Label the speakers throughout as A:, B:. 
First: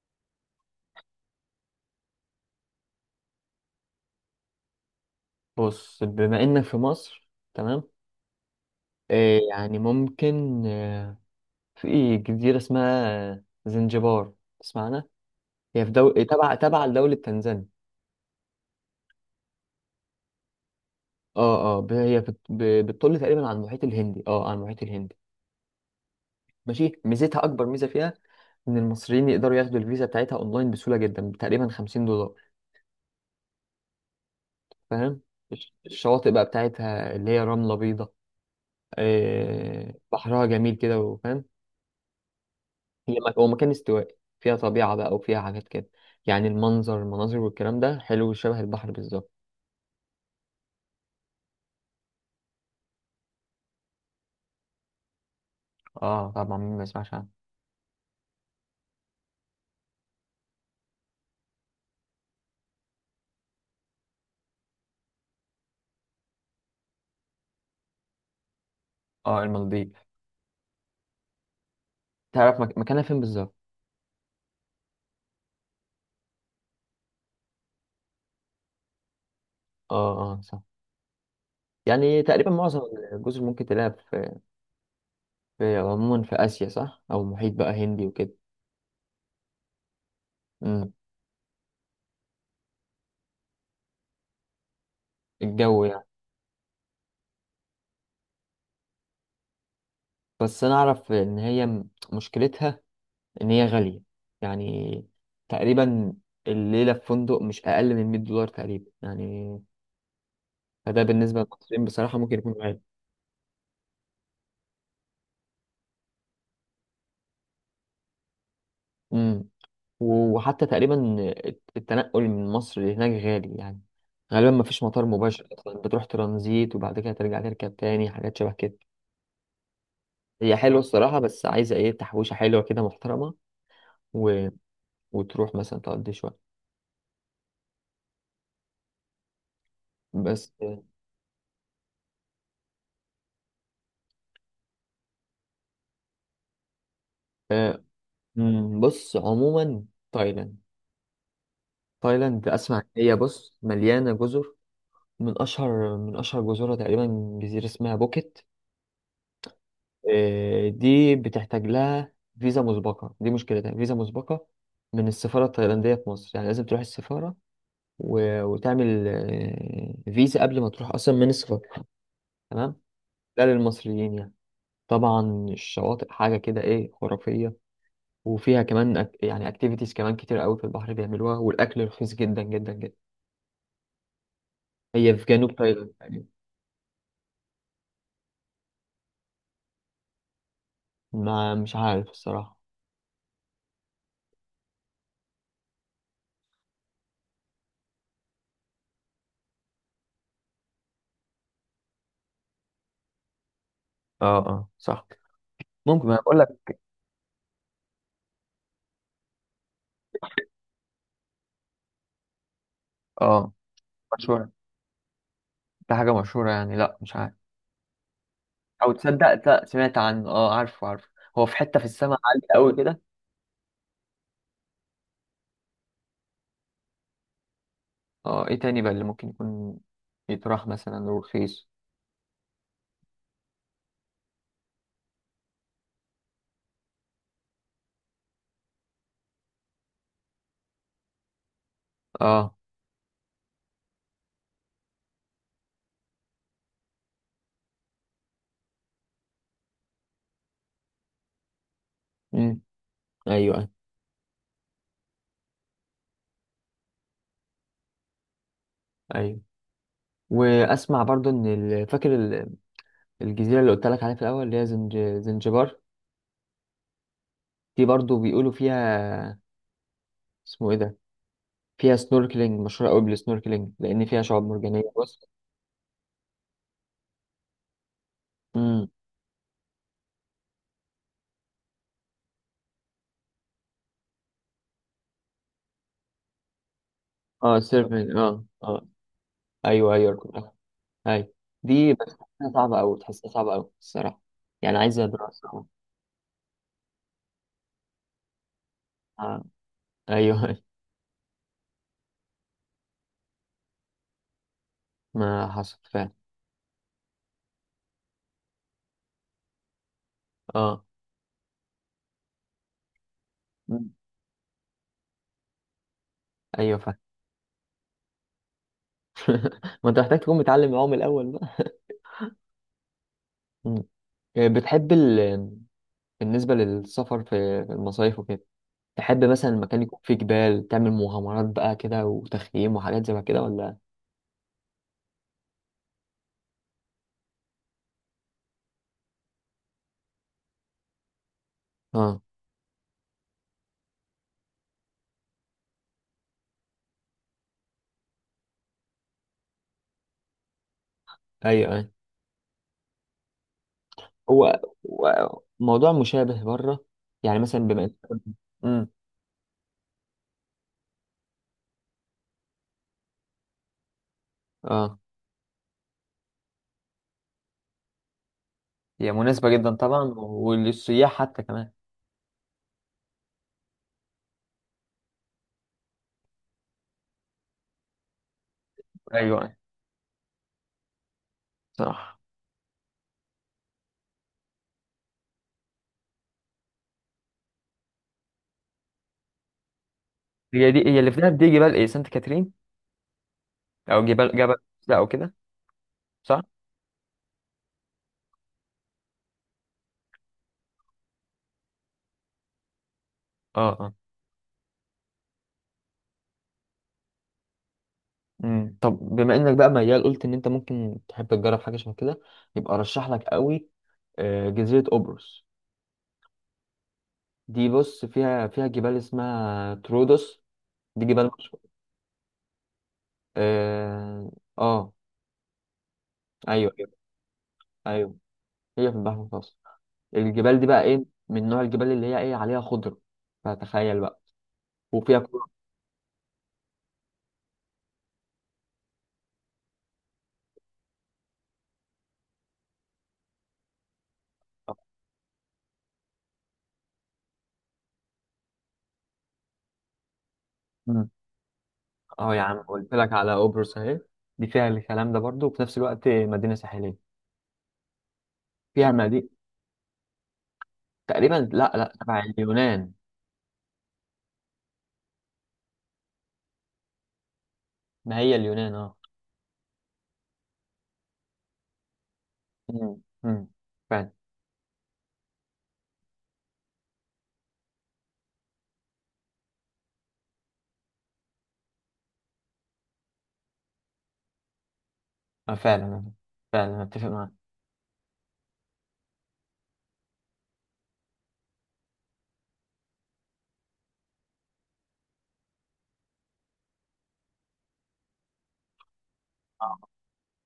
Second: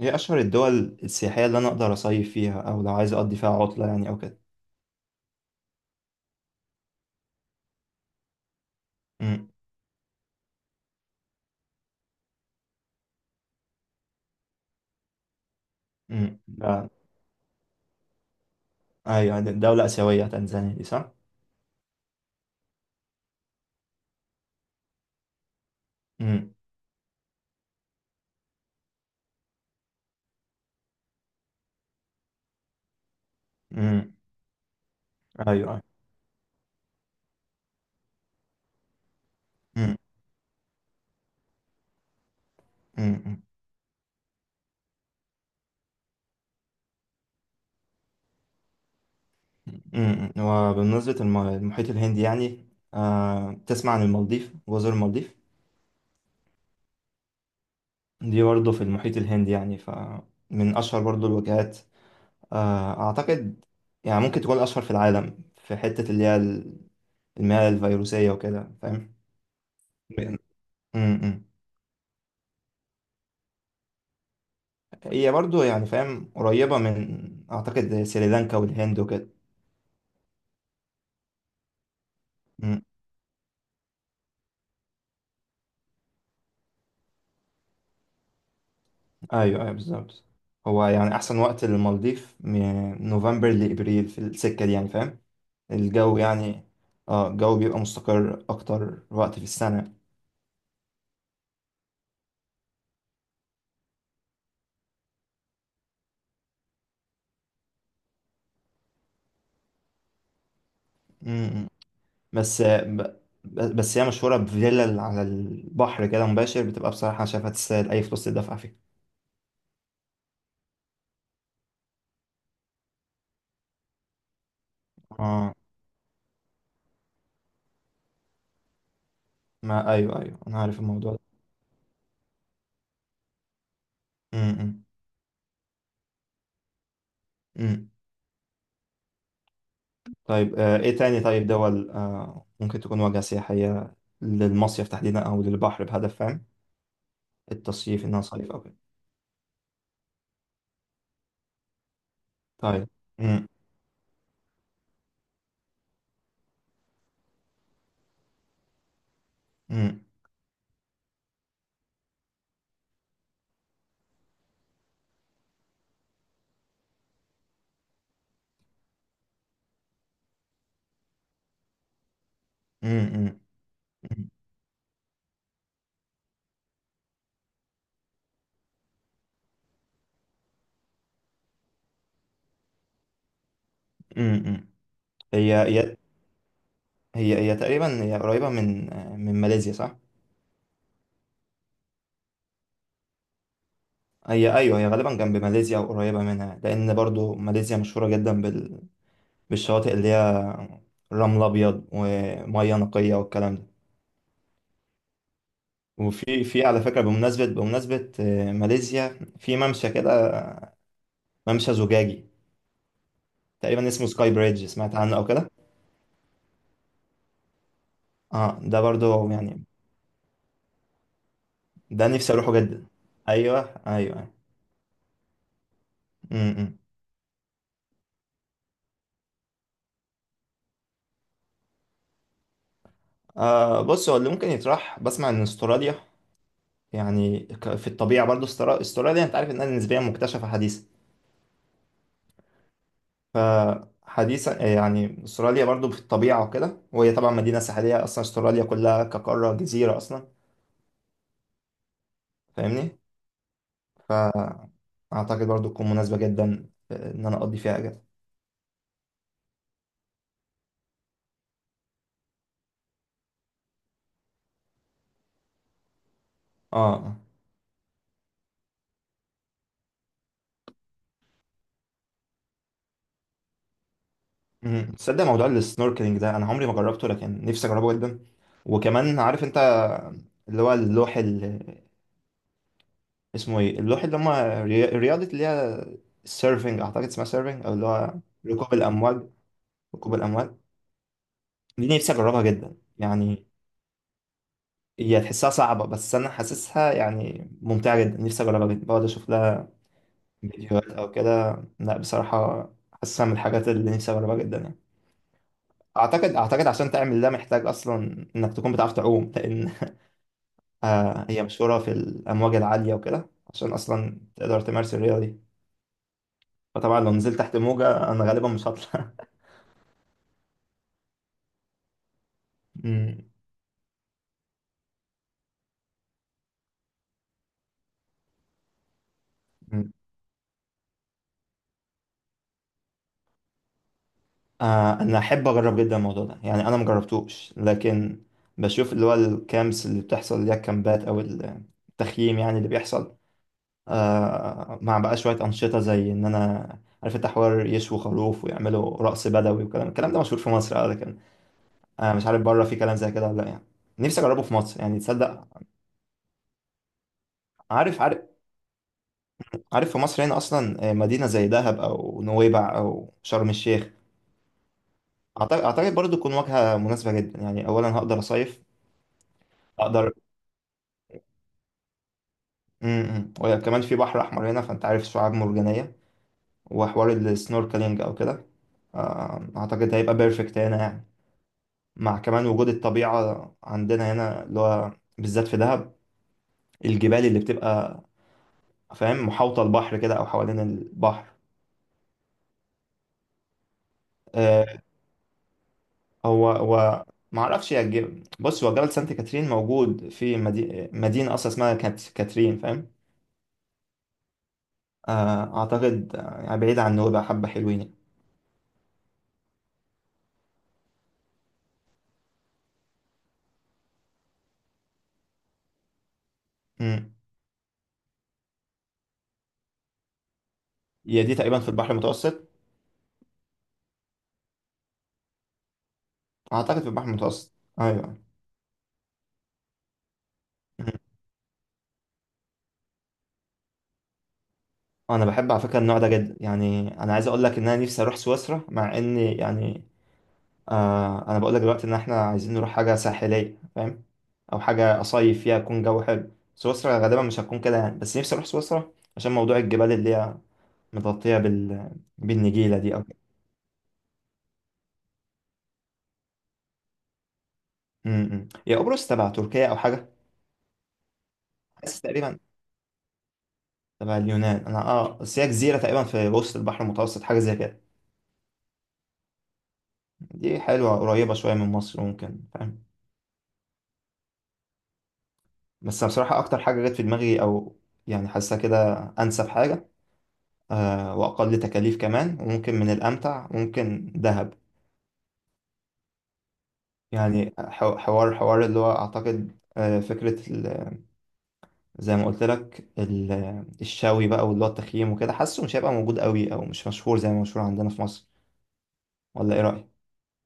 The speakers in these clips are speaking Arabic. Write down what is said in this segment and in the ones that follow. A: هي أشهر الدول السياحية اللي أنا أقدر أصيف فيها أو لو عايز أقضي فيها عطلة يعني أو كده.
B: بص، بما انك في مصر، تمام.
A: أمم.
B: يعني ممكن. في جزيرة اسمها زنجبار. تسمعنا؟ هي
A: أمم.
B: تبع
A: آه.
B: لدولة تنزانيا.
A: أيوة، يعني دولة آسيوية تنزانيا دي، صح؟
B: بتطل تقريبا على المحيط الهندي.
A: أمم.
B: ماشي، ميزتها اكبر ميزة فيها ان المصريين يقدروا ياخدوا الفيزا بتاعتها اونلاين بسهولة جدا، تقريبا 50 دولار.
A: أمم.
B: فاهم؟
A: أيوة.
B: الشواطئ بقى بتاعتها اللي هي رملة بيضاء.
A: أمم.
B: بحرها جميل كده، وفاهم؟
A: أمم.
B: هو مكان استوائي، فيها طبيعة بقى وفيها حاجات كده. يعني المنظر، المناظر والكلام ده حلو، شبه البحر بالظبط.
A: وبالنسبة للمحيط الهندي يعني، آه، تسمع عن المالديف، جزر المالديف
B: اه، طبعا مين ما يسمعش عنه.
A: دي برضه في المحيط الهندي، يعني فمن أشهر برضه الوجهات. آه، أعتقد يعني ممكن تكون أشهر في العالم في حتة اللي هي المياه الفيروسية وكده، فاهم؟
B: اه، المالديف.
A: أمم. أمم.
B: تعرف مكانها فين بالظبط؟
A: هي برضو يعني فاهم قريبة من أعتقد سريلانكا والهند وكده.
B: اه، اه، صح. يعني تقريبا معظم
A: مم.
B: الجزر ممكن تلاقيها في عموما في آسيا، صح، أو محيط بقى هندي وكده.
A: أيوه، أيوه، بالظبط. هو
B: امم.
A: يعني أحسن وقت للمالديف من نوفمبر لإبريل في السكة دي، يعني فاهم،
B: الجو، يعني.
A: الجو يعني. اه الجو بيبقى مستقر أكتر وقت في السنة.
B: بس أنا أعرف إن هي مشكلتها إن هي غالية، يعني. تقريبا الليلة في فندق مش أقل من 100 دولار تقريبا، يعني. فده بالنسبة
A: مم.
B: للمصريين بصراحة ممكن يكون
A: بس
B: غالي.
A: ب- بس هي مشهورة بفيلا على البحر كده مباشر، بتبقى بصراحة أنا شايفها تستاهل أي فلوس تدفع فيها.
B: امم. وحتى تقريبا التنقل من مصر لهناك غالي، يعني. غالبا ما فيش مطار مباشر
A: اه،
B: اصلا، بتروح ترانزيت وبعد كده ترجع تركب تاني، حاجات شبه كده.
A: ما أيوه أيوه
B: هي
A: أنا
B: حلوه
A: عارف الموضوع
B: الصراحه،
A: ده.
B: بس عايزه ايه، تحويشه حلوه كده محترمه و...
A: مم.
B: وتروح مثلا تقضي شويه
A: مم.
B: بس.
A: طيب آه، ايه تاني؟ طيب دول آه، ممكن تكون واجهة سياحية للمصيف تحديدا او للبحر بهدف، فاهم،
B: آه،
A: التصيف انها صيف او كده.
B: بص عموما، تايلاند. اسمع،
A: طيب.
B: هي
A: مم.
B: بص مليانه جزر. من اشهر جزرها تقريبا جزيره اسمها بوكيت.
A: مم.
B: دي بتحتاج لها فيزا مسبقة، دي مشكلتها فيزا مسبقة من السفارة التايلاندية في مصر، يعني لازم تروح السفارة و... وتعمل فيزا قبل ما تروح أصلا من السفارة، تمام.
A: مم. مم.
B: ده للمصريين،
A: مم.
B: يعني. طبعا الشواطئ حاجة كده إيه، خرافية. وفيها كمان يعني أكتيفيتيز كمان كتير قوي في البحر بيعملوها، والأكل رخيص جدا جدا جدا.
A: مم. مم.
B: هي في
A: هي
B: جنوب تايلاند،
A: هي
B: يعني.
A: هي هي تقريبا هي قريبة من آه، من ماليزيا، صح؟
B: ما مش عارف الصراحة.
A: هي، ايوه، هي غالبا جنب ماليزيا او قريبة منها، لان برضو ماليزيا مشهورة جدا بالشواطئ اللي هي رمل ابيض ومية نقية والكلام ده.
B: اه، اه، صح. ممكن أنا بقول
A: وفي
B: لك.
A: على فكرة، بمناسبة آه، ماليزيا في ممشى كده، ممشى زجاجي
B: اه،
A: تقريبا اسمه سكاي
B: مشهورة.
A: بريدج، سمعت عنه او كده؟
B: ده حاجة مشهورة، يعني لا مش عارف.
A: اه ده
B: او
A: برضو
B: تصدق، لا،
A: يعني،
B: سمعت عنه، اه، عارفه عارفه. هو في حتة في
A: ده
B: السماء
A: نفسي
B: عالية
A: اروحه
B: قوي
A: جدا.
B: كده.
A: ايوه. ايوه. امم.
B: اه، ايه تاني بقى اللي ممكن يكون يتراح مثلا ورخيص.
A: آه بص، هو اللي ممكن يطرح، بسمع ان استراليا يعني في الطبيعه برضو، استراليا انت عارف انها نسبيا مكتشفه حديثا.
B: اه.
A: فحديثا آه، يعني استراليا برضو في الطبيعه وكده، وهي طبعا مدينه ساحليه اصلا، استراليا كلها كقاره جزيره اصلا،
B: امم.
A: فاهمني؟
B: ايوه، ايوه،
A: اعتقد برضو تكون مناسبه جدا آه، ان انا اقضي فيها اجازه.
B: ايوه. واسمع برضو ان فاكر الجزيرة اللي قلت لك عليها في الاول اللي هي زنجبار،
A: اه. آه.
B: دي برضو بيقولوا فيها، اسمه ايه ده، فيها سنوركلينج، مشهورة قوي بالسنوركلينج لان فيها شعاب مرجانية،
A: مم.
B: بص.
A: تصدق موضوع السنوركلينج ده، انا عمري ما جربته لكن نفسي اجربه جدا.
B: امم.
A: وكمان عارف انت اللي هو اللوح اللي اسمه ايه، اللوح اللي هم رياضة اللي هي السيرفنج، اعتقد اسمها
B: اه،
A: سيرفنج، او اللي هو
B: سيرفين، اه،
A: ركوب
B: اه.
A: الامواج.
B: ايوه،
A: ركوب
B: ايوه،
A: الامواج
B: ايوه. دي
A: دي نفسي
B: بس
A: اجربها
B: تحسها
A: جدا
B: صعبة أوي، تحسها
A: يعني.
B: صعبة أوي الصراحة. يعني عايزة
A: هي تحسها
B: دراسة.
A: صعبة، بس انا حاسسها يعني ممتعة جدا، نفسي اجربها جدا، بقعد اشوف
B: آه.
A: لها
B: ايوه.
A: فيديوهات او كده. لا بصراحة حاسسها من الحاجات اللي نفسي اجربها جدا يعني.
B: ما حصل فعلا.
A: اعتقد عشان تعمل ده محتاج اصلا انك تكون بتعرف تعوم، لان
B: اه.
A: آه، هي مشهورة في الأمواج العالية وكده، عشان
B: مم.
A: أصلا تقدر تمارس الرياضة دي.
B: ايوه، فعلا.
A: فطبعا لو نزلت تحت موجة أنا غالبا مش هطلع.
B: ما انت محتاج تكون متعلم معاهم الاول بقى.
A: أمم.
B: مم. بتحب بالنسبه للسفر في المصايف وكده، تحب مثلا المكان
A: أمم.
B: يكون فيه جبال، تعمل مغامرات بقى كده، وتخييم وحاجات زي كده، ولا؟
A: آه، أنا أحب أجرب جدا الموضوع ده يعني، أنا مجربتوش لكن بشوف اللي هو الكامبس اللي بتحصل، اللي هي الكامبات أو
B: اه،
A: التخييم يعني اللي بيحصل، آه، مع بقى شوية أنشطة زي إن أنا عارف انت، حوار يشوي خروف ويعملوا رقص بدوي وكلام، الكلام ده مشهور في مصر اه، لكن
B: ايوه، ايوه.
A: آه مش عارف بره في كلام زي كده ولا لا يعني. نفسي اجربه في
B: هو
A: مصر يعني،
B: هو
A: تصدق.
B: موضوع مشابه بره، يعني مثلا بما انت.
A: عارف عارف،
B: امم.
A: عارف في مصر هنا اصلا آه، مدينه زي دهب او نويبع او شرم الشيخ،
B: اه.
A: اعتقد برضه تكون واجهه مناسبه جدا يعني، اولا هقدر اصيف،
B: هي مناسبه جدا طبعا،
A: اقدر.
B: وللسياح حتى كمان.
A: وكمان في بحر احمر هنا، فانت عارف شعاب مرجانيه، وحوار السنوركلينج او كده،
B: ايوه،
A: آه،
B: أيوة.
A: اعتقد هيبقى بيرفكت هنا يعني، مع
B: صح.
A: كمان وجود الطبيعه عندنا هنا، اللي هو بالذات في دهب، الجبال اللي بتبقى فاهم محاوطه البحر كده، او حوالين
B: هي دي، هي اللي في
A: البحر.
B: دهب، دي جبال سانت كاترين، او جبال جبل
A: آه،
B: ده او كده، صح.
A: هو هو ما اعرفش يا جبل. بص، هو جبل سانت كاترين موجود في مدينه اصلا اسمها كانت كاترين، فاهم.
B: اه، اه.
A: آه، اعتقد آه، يعني بعيد عن نوبة، حبه حلوين يعني.
B: طب بما انك بقى ميال، قلت ان انت ممكن تحب تجرب حاجه شبه كده، يبقى ارشح لك قوي جزيره قبرص.
A: امم.
B: دي بص فيها جبال اسمها ترودوس، دي
A: هي
B: جبال
A: دي تقريبا
B: مشهورة.
A: في البحر المتوسط،
B: اه. آه. ايوه،
A: اعتقد في
B: ايوه.
A: البحر المتوسط.
B: ايوه،
A: ايوه.
B: هي في البحر المتوسط. الجبال دي بقى
A: مم.
B: ايه، من نوع الجبال اللي هي ايه، عليها خضره، فتخيل بقى، وفيها
A: انا
B: كل.
A: بحب على فكره النوع ده جدا، يعني انا عايز اقول لك ان انا نفسي اروح سويسرا، مع ان يعني آه انا بقول لك دلوقتي ان احنا عايزين نروح حاجه ساحليه فاهم، او حاجه اصيف فيها يكون جو حلو، سويسرا غالبا مش هتكون كده يعني، بس نفسي اروح سويسرا عشان موضوع الجبال اللي هي
B: مم.
A: متغطية بال...
B: اه، يا عم
A: بالنجيلة
B: قلت
A: دي أو
B: لك
A: كده.
B: على قبرص اهي، دي فيها الكلام ده برضو، وفي نفس الوقت مدينه ساحليه،
A: م-م. هي
B: فيها
A: قبرص
B: مدينة
A: تبع تركيا أو حاجة،
B: تقريبا. لا، لا،
A: حاسس
B: تبع
A: تقريبا
B: اليونان،
A: تبع اليونان أنا. أه، بس هي جزيرة تقريبا في وسط البحر المتوسط، حاجة زي كده.
B: ما هي اليونان، اه.
A: دي حلوة قريبة شوية من مصر ممكن، فاهم.
B: مم. مم. فعلا.
A: بس أنا بصراحة أكتر حاجة جت في دماغي، أو يعني حاسة كده أنسب حاجة، أه، وأقل تكاليف كمان، وممكن من الأمتع، ممكن دهب.
B: فعلا. فعلا اتفق معاك.
A: يعني حوار اللي هو أعتقد آه، فكرة زي ما قلت لك الشوي بقى، واللي هو التخييم وكده، حاسه مش هيبقى موجود قوي او مش مشهور زي ما مشهور عندنا في مصر، ولا ايه
B: آه.
A: رأيك؟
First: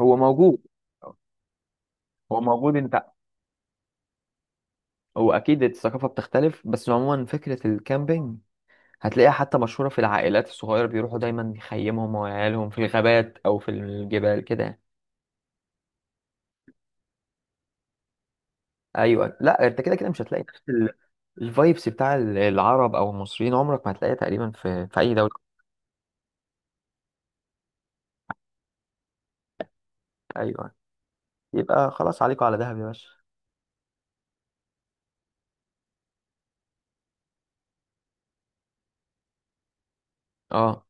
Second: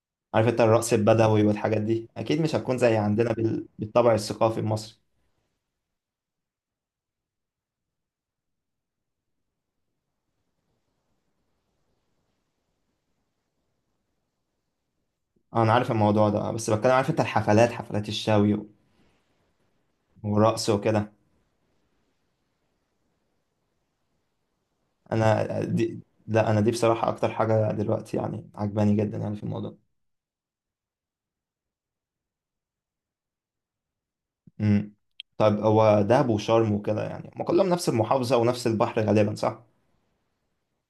B: هو
A: عارف انت
B: موجود.
A: الرقص البدوي والحاجات دي اكيد
B: هو
A: مش
B: موجود،
A: هتكون زي
B: انت،
A: عندنا بالطبع الثقافي المصري.
B: هو اكيد الثقافه بتختلف، بس عموما فكره الكامبينج هتلاقيها حتى مشهوره، في العائلات الصغيره بيروحوا دايما يخيمهم وعيالهم في الغابات او في الجبال كده.
A: آه، انا عارف الموضوع ده، آه، بس بتكلم عارف انت، الحفلات، حفلات الشوي
B: ايوه، لا انت كده كده مش هتلاقي نفس
A: والرقص وكده.
B: الفايبس بتاع العرب او المصريين، عمرك ما هتلاقيها تقريبا في في اي دوله.
A: انا آه، دي لا، انا دي بصراحة اكتر حاجة دلوقتي يعني عجباني جدا يعني في الموضوع.
B: ايوه. يبقى خلاص عليكم على دهب يا باشا.
A: امم. طيب هو دهب وشرم وكده يعني، ما كلهم نفس المحافظة ونفس البحر غالبا، صح؟
B: اه،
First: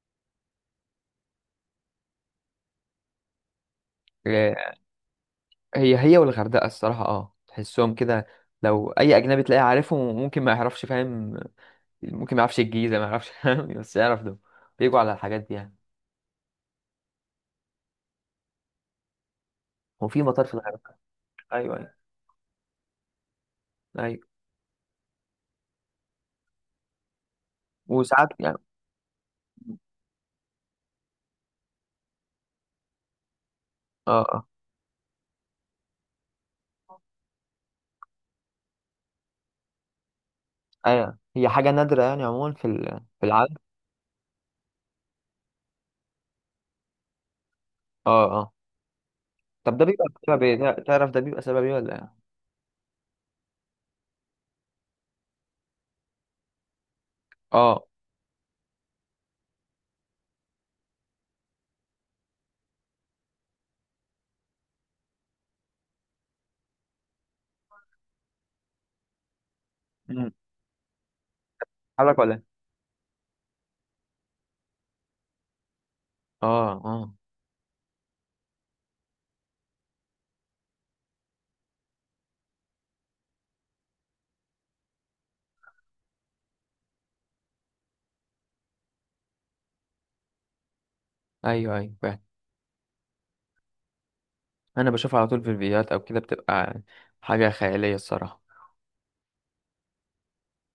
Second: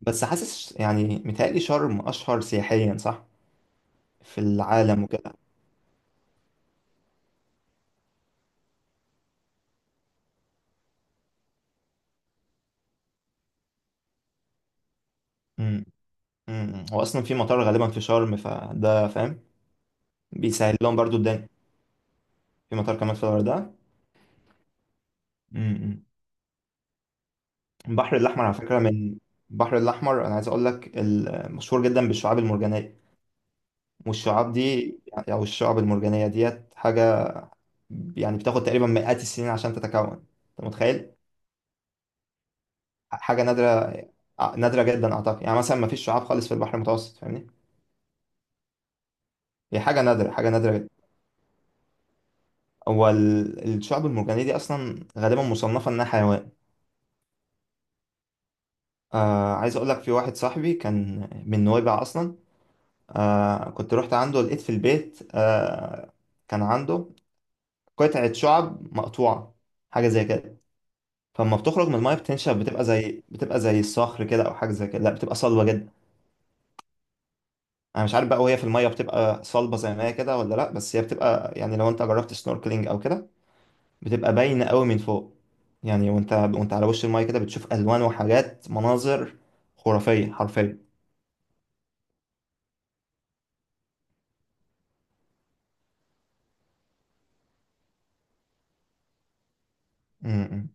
A: بس حاسس يعني، متهيألي شرم أشهر سياحيا، صح؟ في العالم وكده.
B: هي هي والغردقة الصراحة، تحسهم كده. لو أي أجنبي تلاقيه عارفهم، ممكن ما يعرفش، فاهم؟ ممكن ما يعرفش الجيزة، ما يعرفش، فاهم، بس يعرف ده، بيجوا على الحاجات دي يعني.
A: امم. امم. هو أصلا في مطار غالبا في شرم، فده فاهم،
B: هو في مطار في
A: بيسهل
B: الغردقة.
A: لهم برضو الدنيا.
B: أيوه، أيوه،
A: في مطار كمان في الغردقة.
B: أيوه.
A: امم. البحر
B: وساعات
A: الأحمر على
B: يعني.
A: فكرة من، البحر الأحمر أنا عايز أقول لك مشهور جدا بالشعاب المرجانية،
B: اه، اه.
A: والشعاب دي يعني، أو الشعاب المرجانية ديت حاجة، يعني بتاخد تقريبا مئات السنين عشان تتكون، أنت متخيل.
B: أيوه، هي حاجة نادرة يعني عموما في
A: حاجة
B: العالم.
A: نادرة، نادرة جدا أعتقد يعني، مثلا ما فيش شعاب خالص في البحر المتوسط، فاهمني.
B: اه، اه. طب
A: هي
B: ده
A: حاجة
B: بيبقى
A: نادرة،
B: بسبب
A: حاجة
B: ايه؟
A: نادرة جدا.
B: تعرف ده بيبقى سبب ايه ولا ايه؟
A: هو الشعب المرجانية دي أصلا غالبا مصنفة إنها حيوان.
B: اه.
A: آه عايز أقول لك، في واحد صاحبي كان من نويبع أصلا، آه كنت رحت عنده لقيت في البيت آه، كان عنده قطعة شعب مقطوعة، حاجة زي
B: مم.
A: كده. فلما بتخرج من المية
B: حرك ولا
A: بتنشف
B: ايه؟
A: بتبقى زي الصخر كده أو حاجة زي كده، لا بتبقى صلبة جدا.
B: اه، اه.
A: أنا مش عارف بقى، وهي في المية بتبقى صلبة زي ما هي كده ولا لا، بس هي بتبقى يعني لو أنت جربت سنوركلينج أو كده، بتبقى باينة قوي من فوق يعني. وانت على وش المايه كده بتشوف الوان وحاجات، مناظر خرافية حرفيا.
B: ايوه، ايوه، فعلا. انا بشوفها على طول في الفيديوهات او كده، بتبقى حاجة خيالية الصراحة.
A: م. م.